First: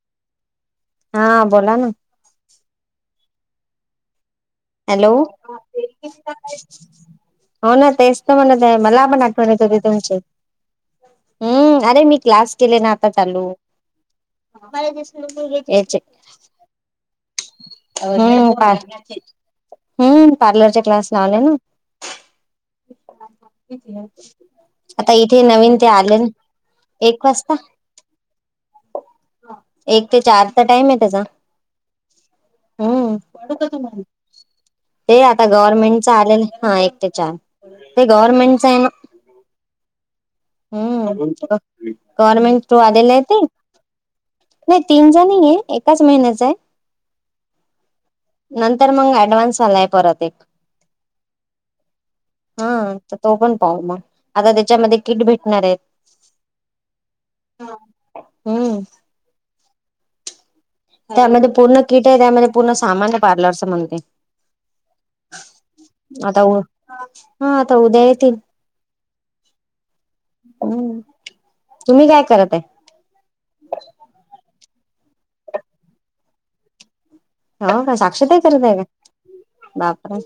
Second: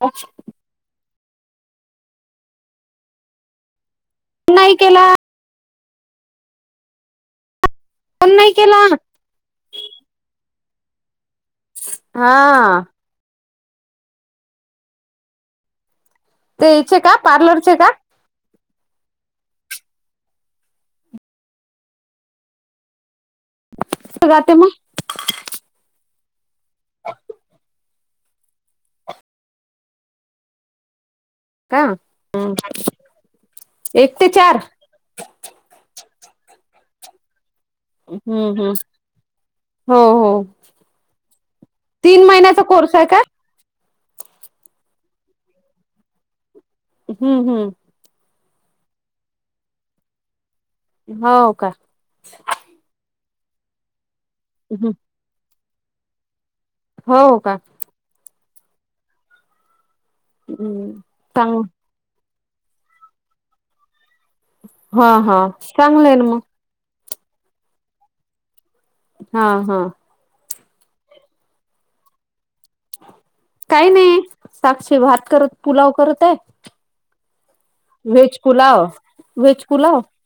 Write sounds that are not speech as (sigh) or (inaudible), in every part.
अच्छा. हा, बोला ना. नाही केला हॅलो. हो, ना तेच तर फोन नाही म्हणत आहे केला मला पण (unintelligible) आधी तुमचे आहेत हम्म आणि मी हा क्लास केले ना आ आता चालू याचे ते इचे का? पार्लरचे का? हम्म. पार्लरचे, हम्म. पार्लरचे क्लास लावले ना (inaudible) जाते मग आता, इथे नवीन ते आले एक वाजता एक ते चार चा टाइम आहे त्याचा. का हम्म. हंम्म. एक ते चार ते आता गव्हर्नमेंटच आलेलं हा. एक ते चार ते हम्म गव्हर्मेंटच हम्म. आहे ना, हो हो हंम्म. तीन महिन्याचा गव्हर्मेंट ट्रू कोर्स आलेलं का आहे ते. नाही तीनं चा नाही एकाच महिन्याचा आहे. हम्म. हम्म. नंतर मग, ऍडव्हान्स आलाय परत एक. हो का? हा तो पण पाहू मग, आता त्याच्यामध्ये किट भेटणार आहेत. हो का. हम्म. हम्म. त्यामध्ये चांग पूर्ण किट आहे त्यामध्ये पूर्ण सामान आहे पार्लरच म्हणते. हा. हा. चांगलं आहे ना मग आता हा. आता उद्या येतील. हा. हा. हम्म तुम्ही काय करत आहे? काही नाही, साक्षी भात करत पुलाव करत आहे. हो का? साक्षी व्हेज ताई करत आहे पुलाव काय? व्हेज पुलाव बापरे.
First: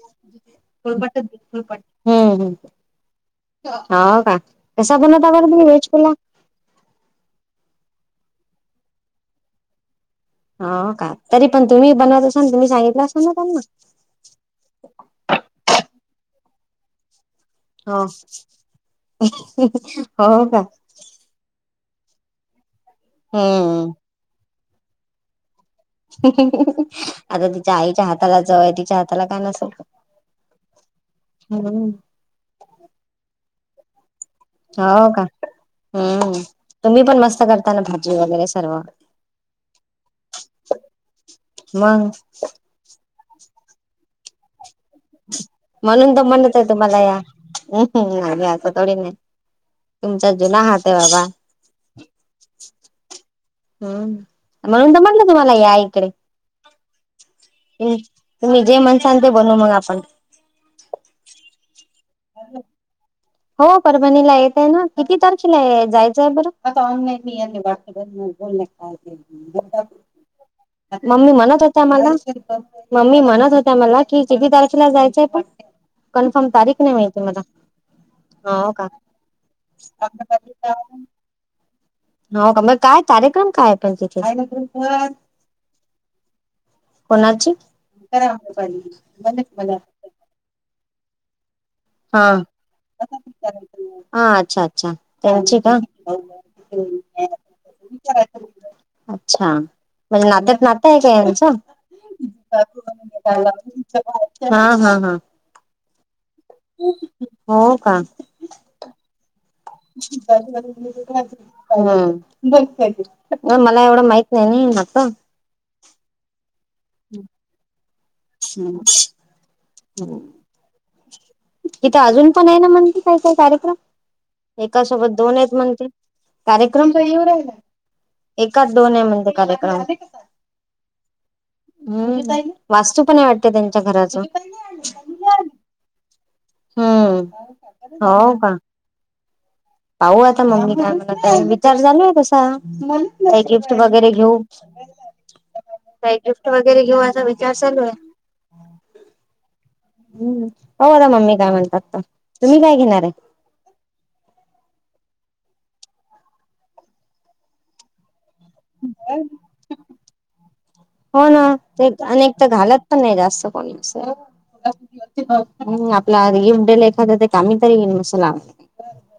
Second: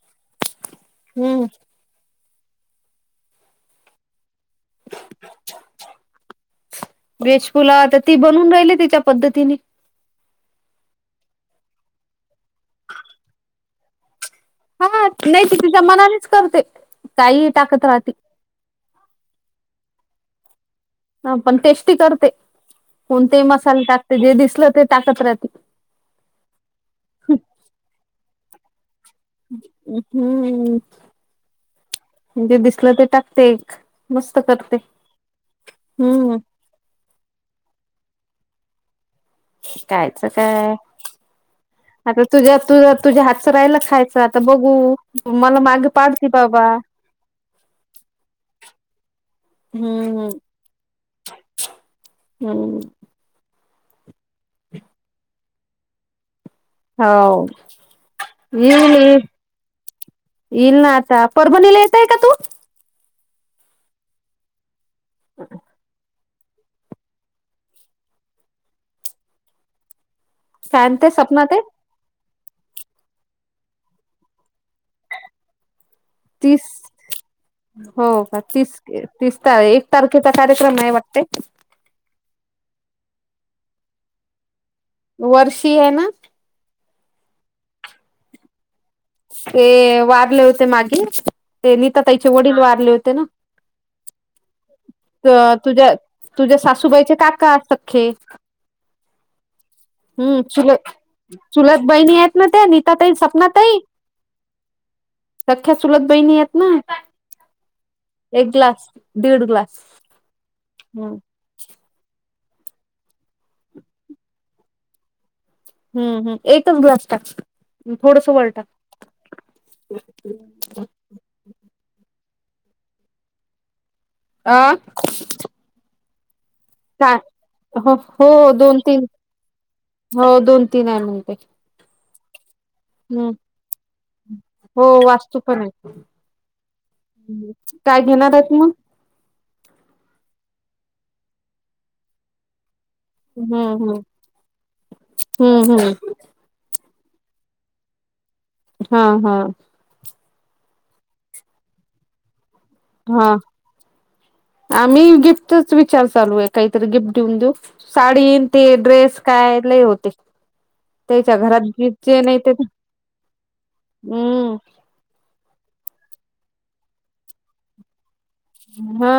पोळपाट दे हम्म पोळपाट. हम्म, हो का? कसा बनवतात बरं तुम्ही व्हेज पुलाव? व्हेज पुलाव तर ती बनवून राहिली, तिच्या पद्धतीनी. हा का? तरी पण तुम्ही बनवत असा ना तुम्ही सांगितलं असा ना त्यांना. हा हा, नाही ती तिच्या मनानेच करते. काही टाक हां हो कां. ह पण टेस्टी करते, कोणतेही मसाले हम्म टाकते जे दिसल ते टाकत राहते. आता तिच्या आईच्या हाताला चव आहे. तिच्या हात हम्म. हम्म जे दिसलं तर टाकते एक. मस्त कर. हो का? हम्म तुम्ही पण मस्त करता ना भाजी वगैरे सर्व. कायच काय, मग आता तुझ्या तुझ्या तुझ्या हातचं राहिलं खायचं आता बघू. मला मागे म्हणून तर पाडती म्हणत बाबा आहे तुम्हाला या. आम्ही असं थोडी ना आहे. हम्म तुमचा जुना हात आहे बाबा. हम्म. हम्म. म्हणून तर म्हटलं, तुम्हाला या इकडे. हो तुम्ही जे येईल येईल म्हणसाल ते, बनवू मग आपण. येईल ना आता, परभणीला येतंय का तू. हो परभणीला येते ना, किती तारखेला जायचं. का बर? आता ऑनलाइन (unintelligible) काय म्हणते मम्मी सपना ताई म्हणत होत्या मला मम्मी म्हणत होत्या मला, की किती तारखेला जायचंय आपण? कन्फर्म तीस तारीख नाही माहिती मला. हो का तीस तीस, त एक तारखेचा कार्यक्रम आहे वाटते. हो का मग काय, कार्यक्रम काय पण तिथे. वर्षी आहे ना कोणाची! (unintelligible) ते वारले होते मागे ते, नीतााताईचे हा वडील वारले होते ना. हा अच्छा अच्छा ते त्यांची का तुझ्या, तुझ्या सासूबाईचे काका सख्खे. अच्छा. म्हणजे हम्म नात्यात नात चुलत हाय काय यांचं? चुलत बहिणी आहेत ना त्या नीता ताई सपना ताई हा हा हा. सख्या चूलत बहिणी हेतना. हो का? एक ग्लास दीड ग्लास. (unintelligible) हम्म हम्म मला एवढं माहित नाही असं. हम्म हम्म. एकच ग्लास टाक, थोडंसं वर टाक. तिथं अजून पण आहे ना, म्हणते काही काय काय कार्यक्रम. अ एका सोबत दोन आहेत म्हण ते. कार्य का हो हो एकाच दोन आहे तीन म्हणते कार्यक्रम. हो दोन तीन आहे म्हणते हम्म वास्तू पण आहे हम्म वाटत त्यांच्या घराचं. हो वास्तू पण आहे. काय हम्म हो घेणार का आहेत मग? पाहू आता मम्मी काय म्हणतं आहे, विचार चालू आहे तसा. काही हम्म गिफ्ट हम्म वगैरे घेऊ, हम्म हम्म काही गिफ्ट वगैरे घेऊ असा विचार चालू आहे. हां हां. हम्म बघु आता मम्मी काय म्हणतात ते. तुम्ही काय घेणार? आहे हां. आम्ही गिफ्टच विचार चालू आहे, काहीतरी गिफ्ट घेऊन देऊ साडीन‌. ते ड्रेस काय लय होते. हो त्याच्या ना घरात ते जे अनेक नाही तर ते घालत पण नाही जास्त कोणी असं. हम्म हं आपला गिफ्ट (unintelligible) ते कामी तरी येईन मस्त. चला. हा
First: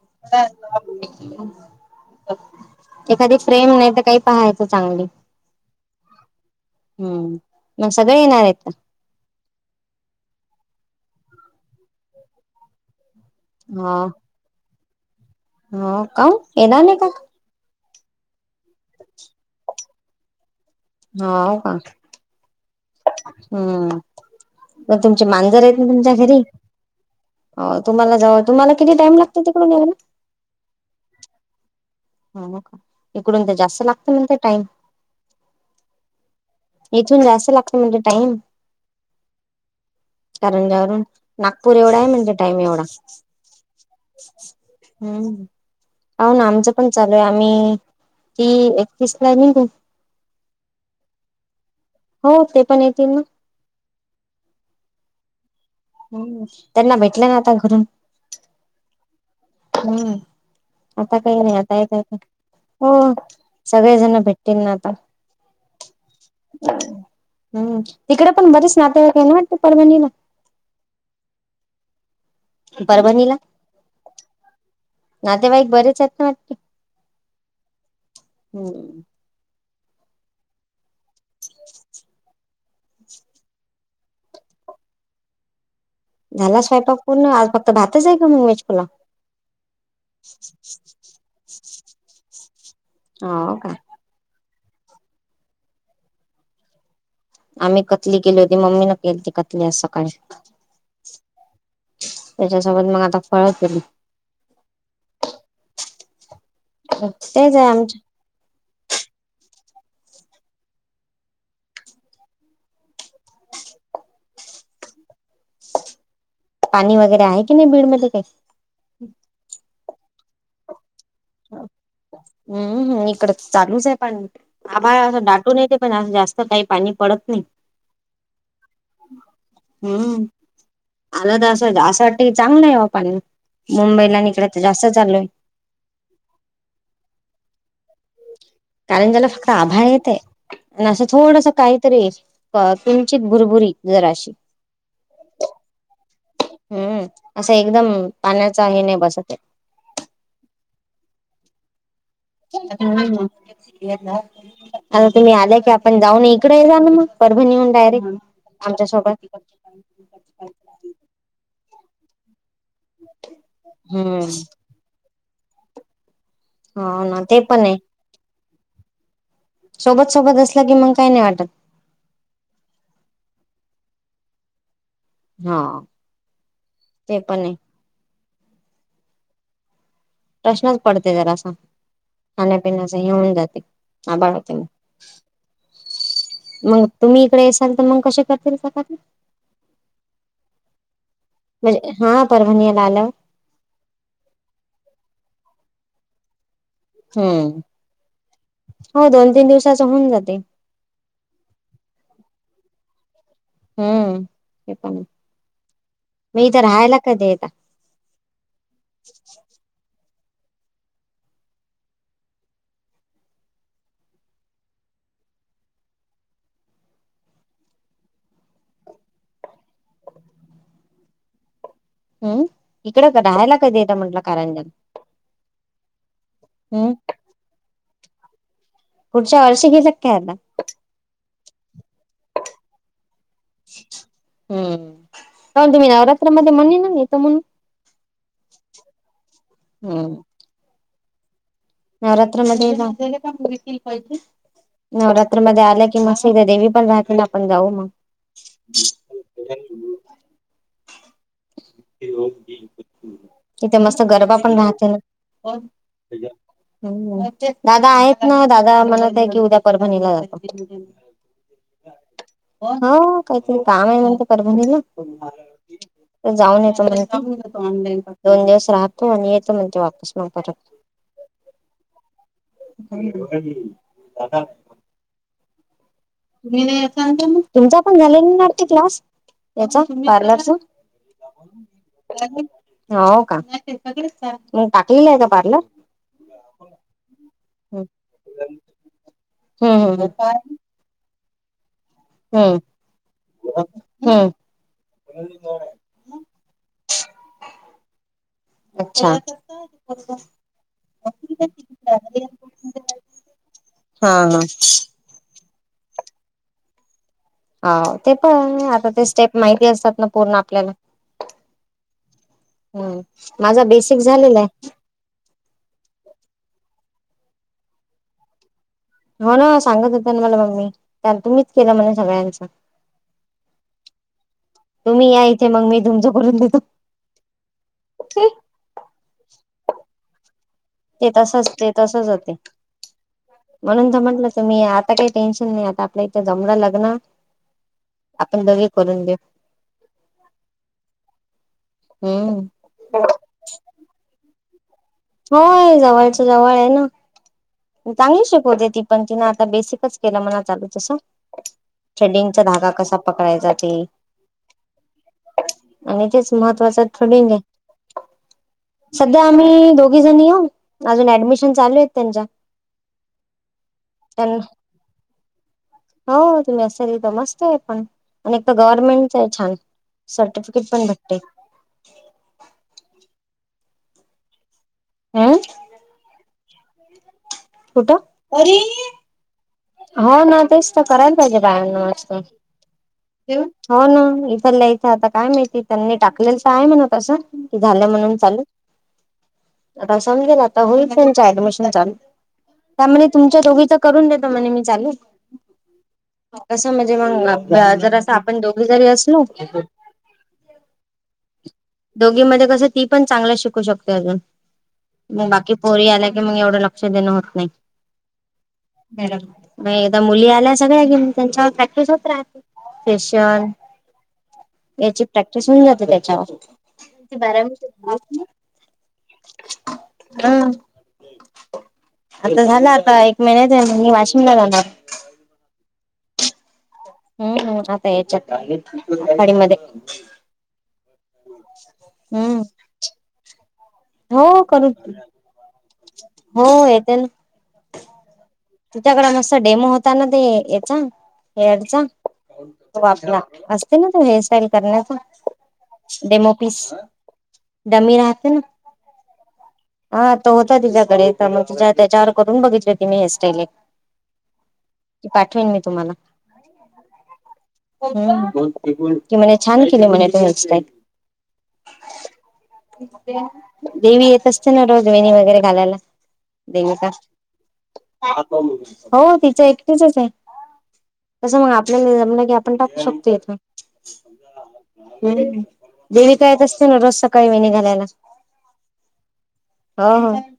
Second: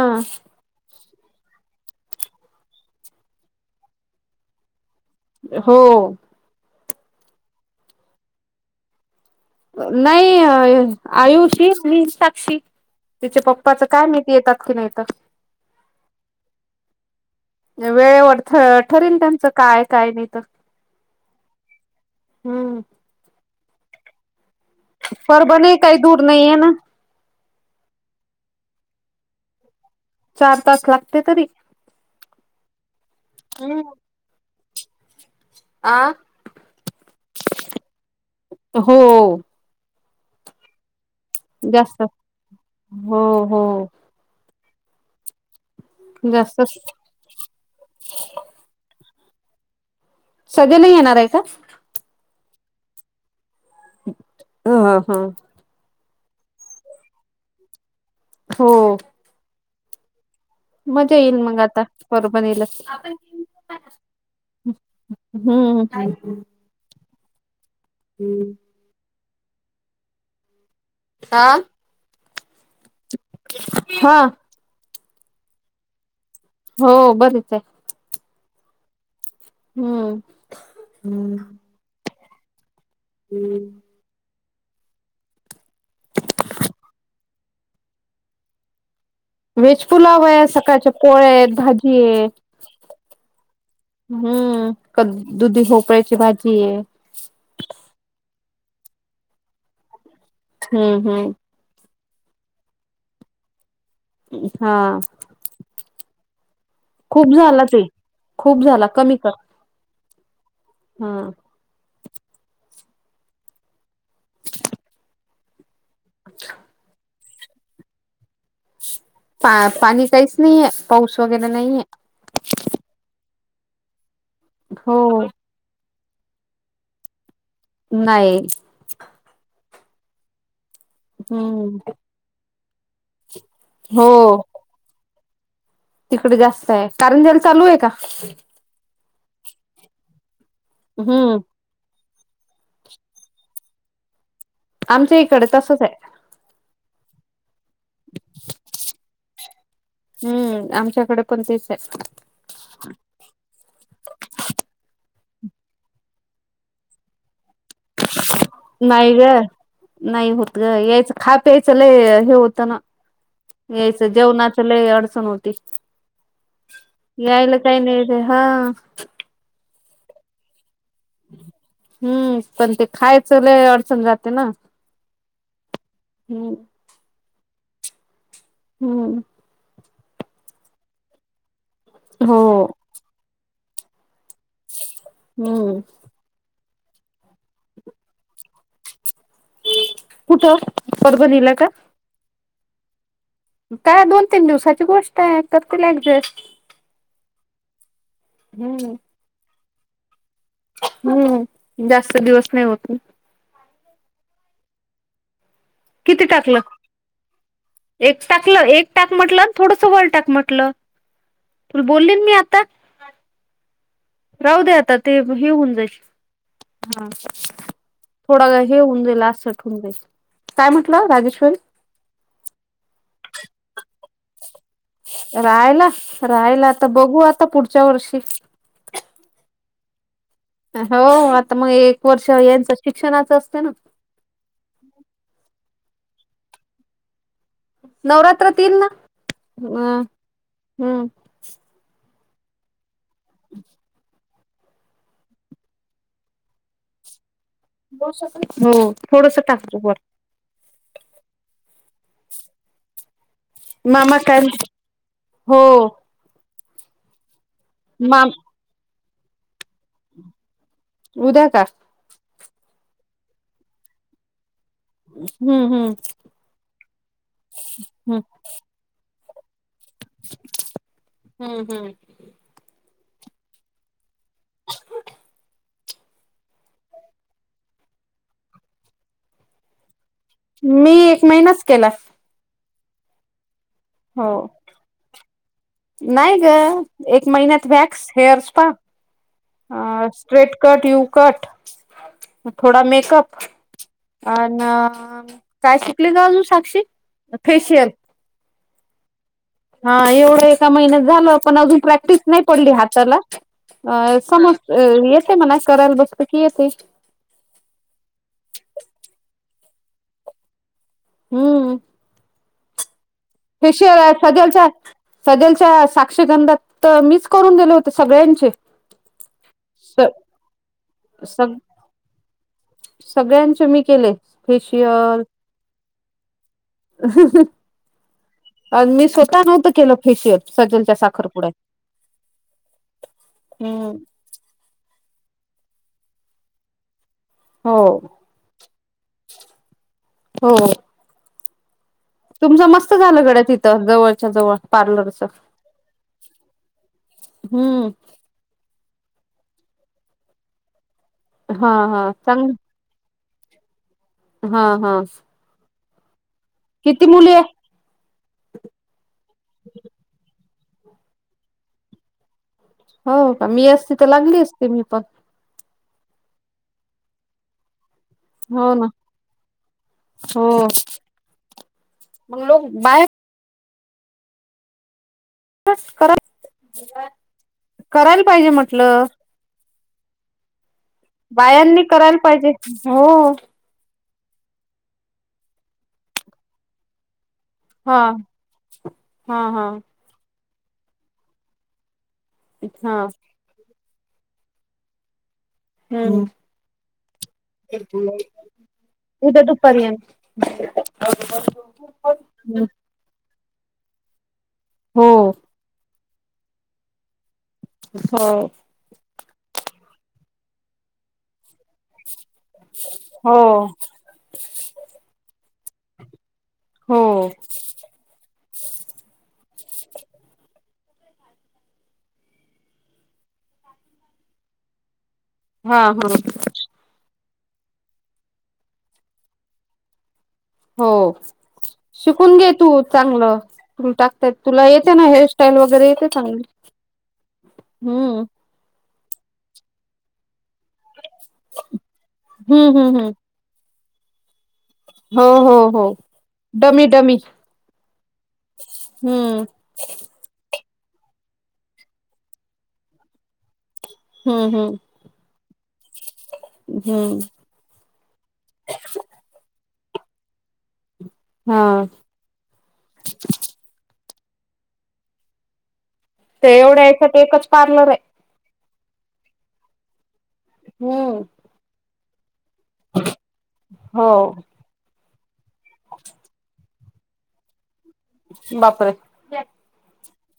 एखादी फ्रेम नाही तर काही पाहायचं चांगली. हो हम्म. मग सगळे येणार आहेत का? नाही आयुशी, मी, साक्षी. तिच्या पप्पाचं काय माहिती येतात की नाही आता. हा. काऊ येणार नाही का? वेळेवर ठरेल त्यांचं काय काय नाही तर. होव का? हम्म. हम्म. मग तुमचे मांजर परभणी आहेत ना काही तुमच्या दूर घरी. नाही आहे ना हो, तुम्हाला जाऊ तुम्हाला किती टाइम लागतो तिकडून यायला? चार तास लागते तरी. ह का, इकडून तर जास्त लागत म्हणते टाइम. आ इथून जास्त लागत म्हटले टाइम हो करंजावरून नागपूर एवढा जास्त आहे म्हणजे टाईम एवढा. हो हो हम्म पाह ना जास्त आमचं चालोय आम्ही तीस, एकतीस ला निघू. सगळे नाही येणार आहे का हो, ते पण येतील ना ह ह ह. हम्. त्यांना भेटलं ना आता घरून हो. हम्म. मजा आता येईल काही नाही मग आता एका एक काय परभणीला का हो सगळे जण भेटतील ना आता. हम्म. हम्म. हम्म. तिकडे पण बरेच नातेवाईक आहे ना आपले परभणीला. हा परभणीला नातेवाईक बरेच आहेत ना आप हो बरेच आहे. हम्म हम्म. हम्म. (inaudible) हम्म. झाला स्वयंपाक पूर्ण आज फक्त भातच आहे का मग व्हेजपुलाव? वेज पुलाव आहे सकाळच्या पोळ्या आहेत भाजी आहे हो का हम्म. क दुधी भोपळ्याची भाजी आहे. आम्ही कतली केली होती मम्मी न केल्ती कतली आज सकाळी हम्म. हम्म. त्याच्यासोबत मग आता फराळ केली. हा. खूप तेच झाला आहे की आमच खूप झाला कमी कर. हा. अच्छा. पाणी वगैरे आहे की नाही बीड मध्ये काही. पा पाणी काहीच नाहीये पाऊस वगैरे नाहीये. हम्म हम् इकड चालूच आहे पाणी आभळ हो असं दाटून ते पण, आज जास्त काही पाणी पडत नाही. नाही. हम्म आला तर हम्म असं असं वाटतं की चांगलं आहे वा पाणी हो मुंबईला आणि इकड तर जास्त चाललंय. तिकडे जास्त आहे, कारणजल चालू आहे का? कारण ज्याला फक्त आभाळ येतंय आणि असं हम्म थोडस काही तरी. अ किंचित भुरभुरी जराशी. आमच्या इकडे तसच आहे. हम्म असं एकदम पाण्याचा हे नाही बसतये. हम्म आमच्याकडे पण तेच आहे. (unintelligible) आता तुम्ही आले की आपण जाऊन इकडे जाल मग परभणी वरून डायरेक्ट. आमच्या नाही ग सोबत नाही होत ग, यायचं खा प्यायचं लय हे होतं ना. यायच हम्म जेवणाच लय अडचण होती. हो ना ते यायला पण आहे काही नाही रे हा. सोबत, सोबत असलं की मग काय नाही वाटत. हम्म पण ते खायच लय अडचण जाते ना. हा. हम्म. ते पण आहे. हम्म. प्रश्नच पडते जरासा, हो खाण्यापिण्याचं हे होऊन जाते आबाळ. ते, हम्म मग तुम्ही इकडे असाल तर मग कसे करतील चपाती? कुठं परभणीला का? म्हणजे हा परभणीला आलव काय दोन तीन दिवसाची गोष्ट आहे करतील ॲडजस्ट. हो, हम्म हो दोन, तीन दिवसाच होऊन जाते. हम्म जास्त दिवस नाही होत ना. हम्म हे पण किती मी टाकलं इथं राहायला कधी येता एक टाकलं, एक टाक म्हटलं आणि थोडस वर टाक म्हटलं. तुला बोलली मी आता राहूदे आता ते हे होऊन जाईल. हा, थोडा वेळ हे होऊन गेलं अस ठेवू नकोस. काय म्हटलं राजेश्वर हम्म इकडे राहायला कधी येत म्हटलं कारंजन. रायला रायला आता बघू आता पुढच्या वर्षी. पुढच्या आयुष्यात घेला काय आता? हो आता मग एक वर्ष यांचं शिक्षणाच असते ना. हम्म पण तुम्ही नवरात्रामध्ये म्हणले ना येतो म्हणून. नवरात्र तीन ना, हा हम्म. हम्म. नवरात्रामध्ये एकदा. नवरात्रमध्ये आल्या की मस्त एकदा देवी पण राहते ना आपण जाऊ मग. हो थोडस टाक तू वर. (inaudible) तिथे मस्त मामा गरबा काय पण राहते ना. हो हम्म, दादा आहेत मा ना. दादा म्हणत आहे की उद्या परभणीला जातो. उद्या का? हो काय तरी काम आहे म्हणे ते परभणीला. हम्म हम्म जाऊन यायचं म्हणते, हम्म दोन दिवस राह हो, मी येतो म्हणते वापस मग परत. हम्म हम्म. (inaudible) (unintelligible) तुमचा पण झालेनी वाटती क्लास याचा पार्लर चा? मी एक महिनाच केला. हो का मग हो टाकलेलं आहे का पार्लर? नाही ग एक महिन्यात हम्म वॅक्स हेअर्स स्पा हम्म अ हम्म स्ट्रेट कट यू कट हम्म थोडा मेकअप. हम्म. अन् काय शिकली ग अजून साक्षी? फेशियल अच्छा हा एवढं एका महिन्यात झालं पण अजून प्रॅक्टिस नाही पडली हाताला. हा अ समज येते म्हणा करायला बसला की येते. हा ते पण आता ते स्टेप माहिती असतात ना पूर्ण आपल्याला. हम्म. हम् (unintelligible) फेशियल हाय सजेलचा. सदलच्या साक्षीगंधात तर मीच करून दिले होते सगळ्यांचे. हो ना सांगत होत मला मम्मी त्या तुम्हीच सग केलं म्हणे सगळ्यांचं. सगळ्यांचे मी केले फेशिय तुम्ही, या इथे मग मी तुमच्या करून देतो. हम्म्म अन मी स्वतः नव्हतं केलं फेशियल. सजलच्या ते तसच साखरपुड्यात ते तसच होते म्हणून हम्म तर म्हंटलं त मी आ आता काही टेन्शन नाही आता आपल्या इथं जमलं लग्न. हो आपण दोघे करून देऊ हो तुमचं मस्त हम्म झालं गड्या तिथं जवळच्या जवळ पार्लरच होय जवळच जवळ आहे ना. हम्म. चांगली शिकवते ती पण तिन आता बेसिकच केलं मना चालू तसं. हा हा चडिंगचा चांगल धागा कसा पकडायचा ते हा हा. आणि तेच महत्त्वाचं किती थोड मुली नाही. आहे सध्या आम्ही दोघी जण येऊ अजून ऍडमिशन चालू आहेत त्यांच्या. हो का. मी असती तर त्यां लागली असती मी पण हो तुम्ही असालथ मस्त आहे पण. आणि एक तर हो ना गव्हर्नमेंटच आहे छान हो सर्टिफिकेट पण भेटते. मग लोक बाहेर हं तच करा (unintelligible) कुठं करायला पाहिजे म्हटलं. हो ना तेच तर करायला पाहिजे बायांनी बायाना करायला पाहिजे हो (unintelligible) हो ना इथल्या इथं आता काय माहिती त्यांनी टाकलेलं तर आहे मन तसं. ती झालं हा म्हणून चालू हा हा आता समजल आता होईल तुमच ऍडमिशन चालू हा त्यामधे तुमच्या दोघीच करून देत त म्हणे मी चालू हम्म कसं म्हणजे, मंग जर आपण दोघे जरी असलो उद्या दुपारी या (unintelligible) दोघी मध्ये कसं टि पण चांगलं शिकू शकतोय अजून मंग हो बाकी पोरी आल्या की अजून एवढं लक्ष देणं होत नाही. हो. ब मग एकदा मुली आल्या सगळ्या की त्यांच्यावर प्रॅक्टिस होत राहते (unintelligible) हो फेशल याची प्रॅक्टिस होऊन जाते हो त्याच्यावर बारा अ (unintelligible) आता झालं आता एक महिन्याच मी वाशिमला जाणार. हा हा. हम्म हम् आता याच्यात खडी मध्ये हो शिकून हम्म घे तू चांगलं तूल टाकता हो तुला करू येते ना हेअर टन वगैरे येते चांगली हम्म. तुच्याकडे मस्त डेमो होता ना ते याचा हेअरचा हम्म तो हम्म हम्म वापरा असते ना ते हेअर स्टाइल करूया का हो हो हो demo piece dummy dummy dummy राहते ना (unintelligible) हम्म. हा तो होता तिच्याकडे तर मग तिच्या त्याच्यावर करून बघितली तिने हेअरस्टाईली. हम्म हम्. ती पाठवेन मी तुम्हाला. हम्म हम्म ती म्हणे छान केल्या म्हणे तुम्ही हेअरस्टाईल. हा देवी येत असते ना रोज वेणी वगैरे घालायला. ते एवढ्या देविका हेच्यात एकच पार्लर ये. हो तिच एकटीचच ये. हम्म. मग आपल्याला जमलं की आपण टाकू शकतो इथ. हो हम देवीका येत असते ना रोज सकाळी वेणी घालायला. बापरे! हो हो.